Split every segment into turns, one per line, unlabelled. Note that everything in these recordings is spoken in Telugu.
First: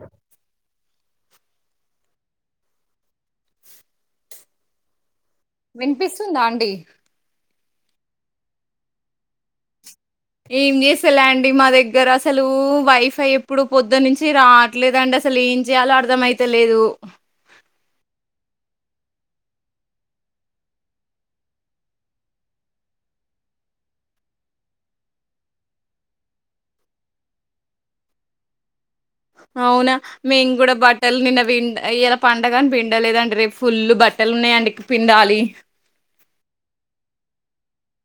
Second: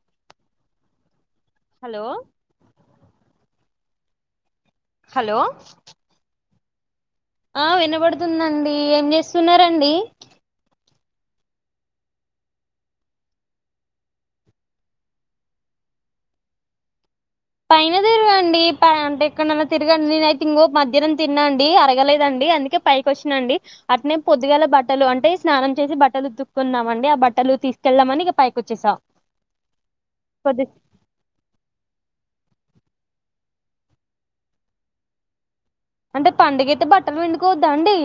అ
హలో హలో
వినిపిస్తుందా అండి
ఆ వినబడుతుందండి ఏం చేస్తున్నండి
ఏం చేసేలా అండి మా దగ్గర అసలు వైఫై ఎప్పుడు పొద్దు నుంచి రావట్లేదండి అస అసలు ఏం చేయాలో అర్థం అయితలేదు
పైనద డి అంటే ఎక్కడైనా తిరగండి నేనయితే ఇంకో మధ్యానం తిన్నాండి అరగలేదండి అందుక పైకి వచ్చా డి అట్నే పొద్దుగాల బట్టలు అంటే స్నానం చేసి బట్టలు తక్కున్నాంమండి ఆ బట్టలు తీసుకెళ్ళమని పైకొచ్చేసా
అవునా మేము కూడా బట్టలు నిన్న విం పండగని పిండలేదండి రేపు ఫుల్లు బట్టలు ఉన్నాయండి పిండాలి
అంటే పండగయితే బట్టలు పండుకోవద్దా అండి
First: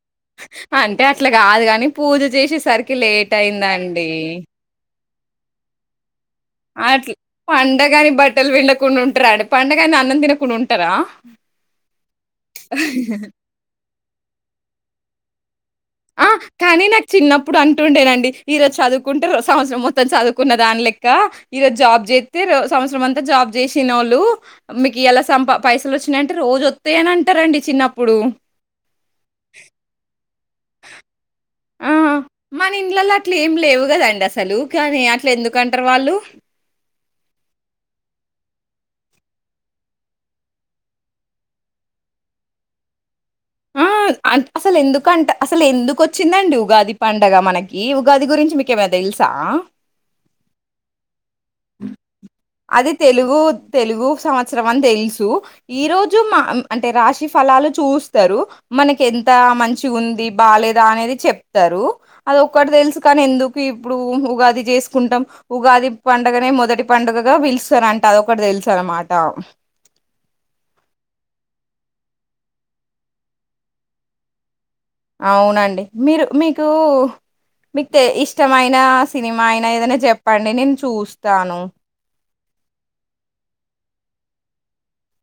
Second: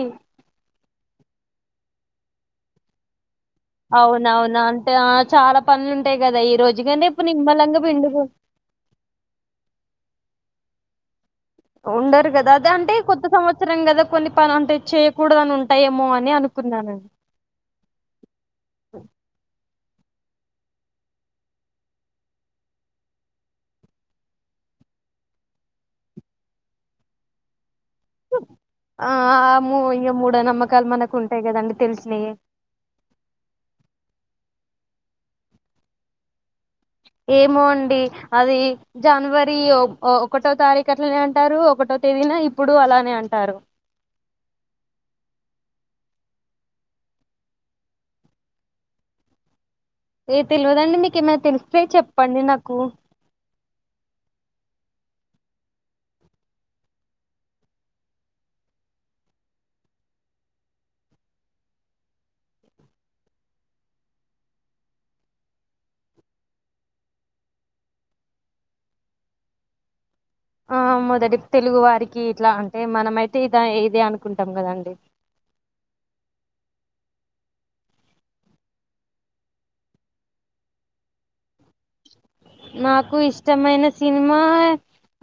అంటే అట్లా కాదు కాని పూజ చేసేసరికి లేట్ అయిందండి
అవునవునా అంటే ఆ చాలా పనులుంట
అట్లా పండగని
పిండుకో
బట్టలు విండకుండా ఉంటారా అండి పడుగని అన్నం తినకుండా ఉంటారా
ఉండరు కదా అదే అంటే కొత్త సంవత్సరం కదా కొన్ని పని అంటే చేయకూడదని ఉంట
ఆ కానీ నాకు చిన్నప్పుడు అంటుండేనండి ఈరోజు చదువుకుంటే రజ సంవత్సరం మొత్తం మొం చదువుకున్న దాని లెక్క ఈ రోజు జాబ్ చేస్తే సంవత్సరం అంతా జాబ్ చేసిన వాళ్ళు ఇ ఎలా సంప పైసలు వచ్చినాయంటే రోజు వస్తాయని అంటారంండి చిన్నప్పు
ఆ ఆమ ఇం మూవి చెప్త నమ్మ
ఆ మన ఇండ్లలో అట్లు ఏం లేవు కదండి అసలు అసలు కానీ అట్ల ఎందుకు అంటరు వాళ్ళు
ఏమో అండి అది జనవరి ఒకటో తారీఖు అట్లనే అంటారు ఒకటో ఒకేదినా ఇప్పుడు అలానే అన్
ఆ అ అసలు ఎందుకంట అసలు ఎందుకు వచ్చిందండి ఉగాది పండగ మనకి ఉగాది గురించి మీకేమైనా తెలుసా.
ఏ తెలువద అండి మీకిమె
అది తెలుగు తెలుగు సంవత్స అని తెలుసు ఈ రోజు మా అంటే రాశి ఫలాలు చూస్తరు. మనక ఎంత మంచిగ్ ఉంది బాలేదా అనేది చెప్తారు. అది ఒటి తెలుసు కానీ ఎందుకు ఇప్పుడు ఉగా చేసుకుంటాం ఉగాది పంట పండుగనే మొదటి పండుగగా పిలుస్తారంట. అదొకటి తెలుస అనమాట.
ఆ మొదటి తెలుగు వారికి ఇట్లా అంటే మనమయితే ఇద ఇదే అనుకుంటాం కదండి.
అవునండి మీరు మీకు మీకు తె ఇష్టమైన సినిమా అయినా ఏదైనా చెప్పండి నేను చూస్తాను.
నాకు ఇష్టమైన సినిమా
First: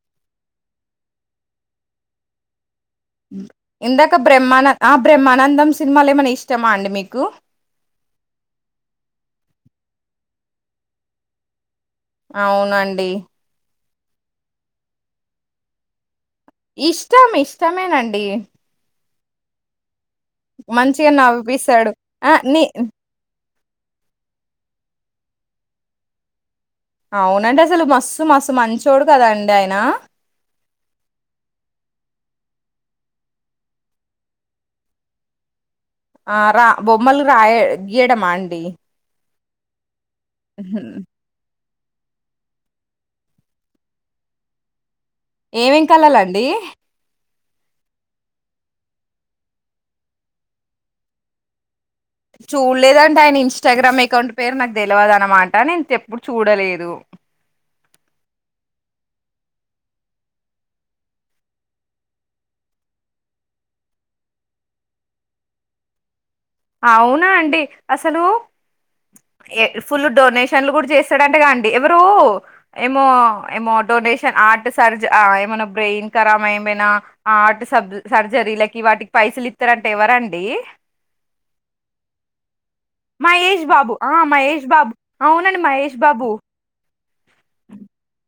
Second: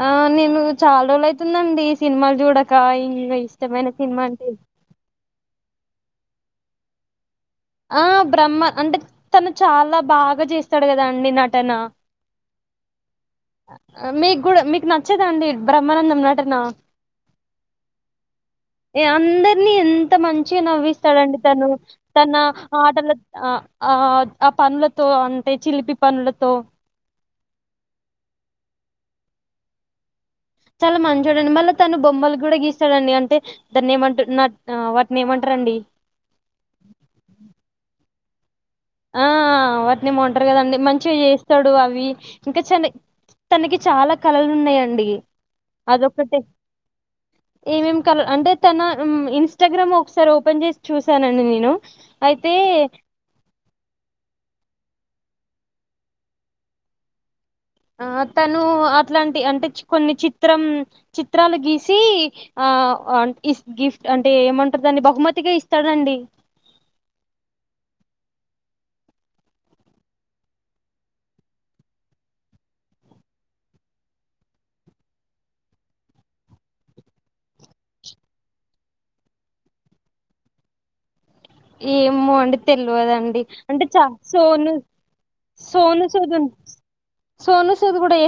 ఆ నేను చాలా రోజులు అయితుందండి. ఈ సినిమాలు చూడక ఇంగా ఇష్టమైన
ఇందాక
సినిమా అంటే
బ్రహ్మాన ఆ బ్రహ్మానందం సినిమాలు ఏమన్నా ఇష్టమా అండి మీకు
ఆ బ్రహ్మ అంటే తను చాలా బాగా చేస్తాడు కదా అండి నటన
అవునండి
మీకు కూడా మీకు నచ్చదండి బ్రహ్మానందం న
ఇష్టమె ఇష్టమేనండి
ఏ అందరినీ ఎంత మంచిగా
మంచిగా
నవ్విస్తాడు అండి తను
నవ్విపిస్తాడు ఆ
తన
నీ
ఆటల ఆ ఆ ఆ పనులతో అంటే చిలిపి పనులతో
అవునండి అసలు మస్సు మస్ మంచోడు కదా అండి ఆయన
చాలా మంచోడండి. మళ్ళా తను బొమ్మలు కూడా గీస్తాడండి. అంటే దాన్ని ఏమంటరు. వాటిని ఏమంటారు. రండి
ఆ రా బొమ్మలు రాయ గీయడమా అండి.
నేమ ఉంటరు కదండి
ఉహు.
మంచిగా చేస్తడు అవి ఇంకా చన తనకి చాలా కళలు ఉన్నాయండి.
ఏమేం
అదొకటే
కలలండి
ఏమేం కల అంటే తన ఇన్స్టాగ్రామ్ ఒకసారి ఓపెన్ చేసి చూసానండి నేను. అయితే
చూడలేదంటే ఆయన ఇస్ ఇన్స్టాగ్రామ్ అకౌంట్ పేరు నాకు తెల్వదన్నమాట. నేను ఎప్పుడు చూడలేదు.
ఆ తను అట్లాంటి అంటే కొన్ని చిత్రం చిత్రాలు గీసి అ ఆ ఇస్ గిస్ గిఫ్ట్ అంటే ఏమంటరు దాన్ని బహుమతిగా ఇస్తాడండి.
అవునా అండి అసలు ఫుల్ డొనేషన్లు కూడా చేస్తాడంటగా అండి ఎవరు ఏమో ఏమో డ డొషన్ ఆర్ట్ సర్ ఏమైనా బ్రెయిన్ ఖరాబ్ ఏమైనా ఆర్ట్ స సర్జరీలకి వాటి వాటికి పైసలు ఇత్తారంటే ఎవరండి
ఏమోండి తెలివదండి
మహేష్
అంటే
బాబు
చ
ఆ మహేష్
సోను
బాబు అవునండి మహేష్
సోను
బాబు
సుదుం సోను సుద్ కూడా ఎ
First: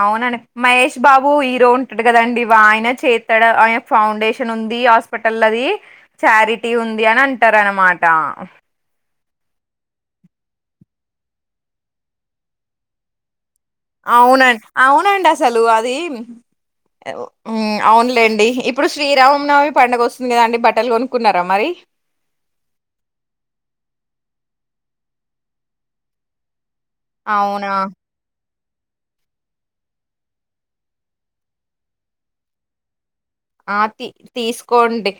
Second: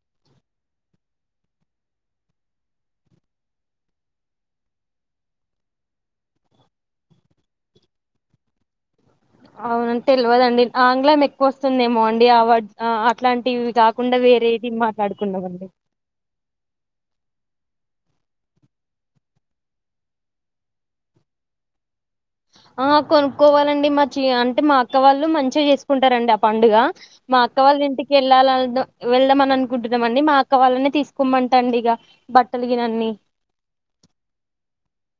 ఆ ఉన్ననే మహేష్ బాబు హీరో ఉంటడు కదండి. ఇ ఆయన చేత్తడు ఆయన ఫౌండేషన్ ఉంది హాస్పిటల్ ది చారిటీ ఉంది అని అంటరు అనమాట.
అవునం తెల్వదండి. ఆంగ్లం ఎక్కువ వస్తుందేమో అండి ఆ అట్లాంటివి కాకుండా
అవునండి
వేరేది
అవునండి అసలు
మాట్లాడుకున్నామండి
అది అవునులేండి. ఇప్పుడు శ్రీరామనమి పండుగ వస్తుంది కదా అండి. బట్టలు కొనుక్కున్నారా మరి.
ఆ కొనుక్కోవాలండి మా అంటే మా అక్క వాళ్ళు మంచిగా చేసుకుంటారండి ఆ పండుగ మా అక్క
అవునా!
వాళ్ళ ఇంటికి వెళ్ళాల వెళ్దామని అనుకుంటున్నాం అండి మా అక్క వాళ్ళనే తీసుకోమంట అండి ఇక బట్టలు గిన అన్ని
ఆ తీ తీసుకోండి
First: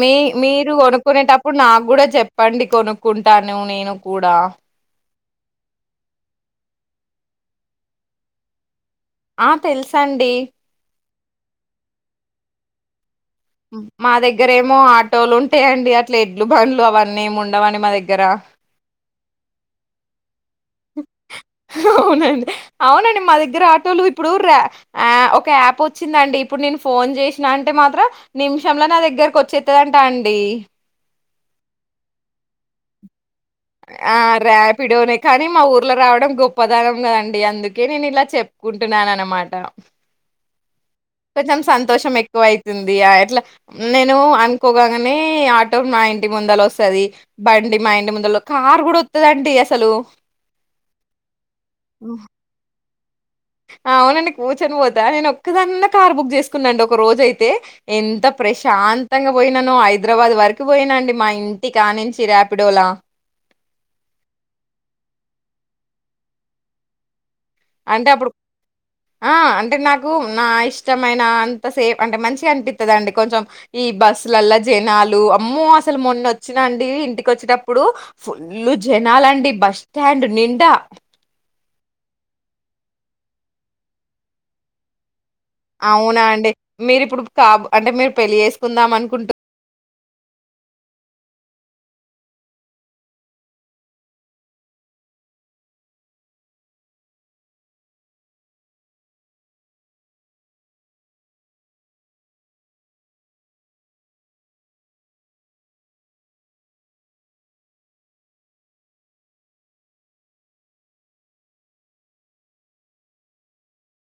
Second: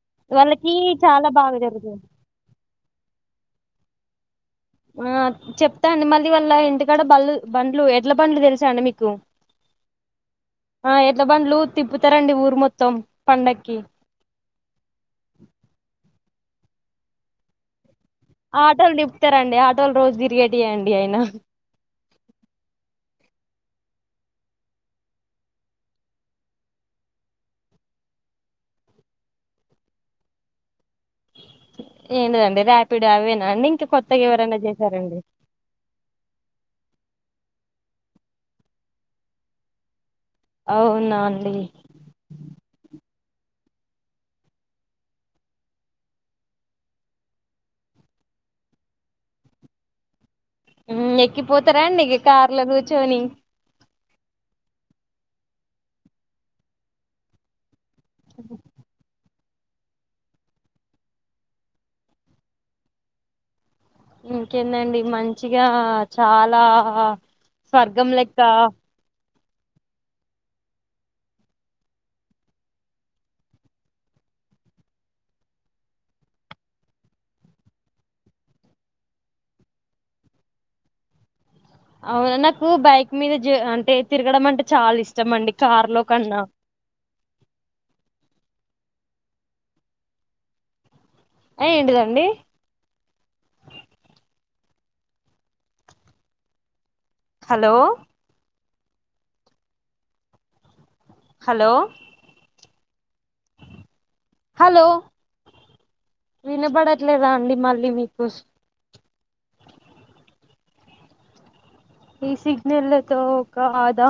మీ మీరు
వాళ్ళకి చాలా
కొనుక్కునేటప్పుడు
బాగా
నాకు
జరుగుతుంది
కూడా చెప్పండి కొనుక్కుంటాను నేను కూడా
ఆ చెప్తా అండి మళ్ళీ వాళ్ళ ఇంటికాడ బళ్లు బండ్లు ఎట్ల బండ్లు తెలుసా అండి మీకు
ఆ తెలుసాండి
ఎడ్లబండ్లు తిప్పుతారండి ఊరు మొత్తం పండక్కి
మా దగ్గర ఏమో ఆటోలు ఉంటాయండి అట్ల ఎడ్లు బండ్లు అవన్నీ ఉండవని మా దగ్గర
ఆటోలు నిపుతారండి ఆటోలు రోజు తిరిగేటివే
అవునండి అవునండి మా దగ్గర దగ్గర ఆటోలు ఇప్పుడు ఒక యాప్ వచ్చిందండి ఇప్పుడు నేను ఫోన్ చేసిన అంటే మాత్రం నిమిషంలో నా దగ్గరకు వచ్చేత్తందంటా అండి
ఏంటిదండి ర్యాపిడ్ అవి
ఆ ర్యాపిడోనే కానీ మా ఊర్లో రావడం గొప్పదనం కదండి అండి అందుకే నేను ఇలా చెప్పుకుంటున్నాను అనమాట
అవునా అండి
కొంచెం సంతోషం ఎక్కువ అవుతుంది ఆ ఇట్లా నేను అనుకోగాగానే ఆటో మా ఇంటి ముందల వస్తుంది బండి మా ఇంటి ముందల వస్తది కారు కూడా వస్తుదండి అసలు
ఎక్కిపోతారా అండి
హ్మ్.
కార్లో కూర్చొని
అవునండి కూర్చొని పోతా నేను ఒక్కదాన్నే కార్ బుక్ చేసుకున్న ఒక రోజ అయితే ఎంత ప్రశాంతంగా పోయినాను హైదరాబాద్ వరకు పోయినా అండి మా ఇంటి కా నుంచి రాపిడోల
ఇంకేందండి మంచిగా చాలా
అంటే
స్వర్గం
అప్పుడు
లేక్క
ఆ అంటే నాకు నా ఇష్టమైన అంత సేఫ్ అంటే మంచిగా అనిపిస్తుందిండి కొంచెం బస్సులల జనాలు అమ్మ అసలు మొన్న వచ్చినండి ఇంటికి వచ్చేటప్పుడు ఫుల్లు జనాలు జనాలు బస్ స్టాండ్ నిండా
అవునా నాకు బైక్ మీద జ అంటే తిరగడం అంటే చాలా ఇష్టం అండి కార్ లో
అవునా
కన్నా
అండి మీరిప్పుడు కాబ అంటే మీరు పెళ్ళి చేేసుకుందాం అనుకుంటున్నారా అనుకుంటూ
ఆ ఏంటిదండి హలో హలో హలో వినబడట్లేదా అండి మళ్ళీ మీకు ఈ సిగ్నల్తో ఒక కదా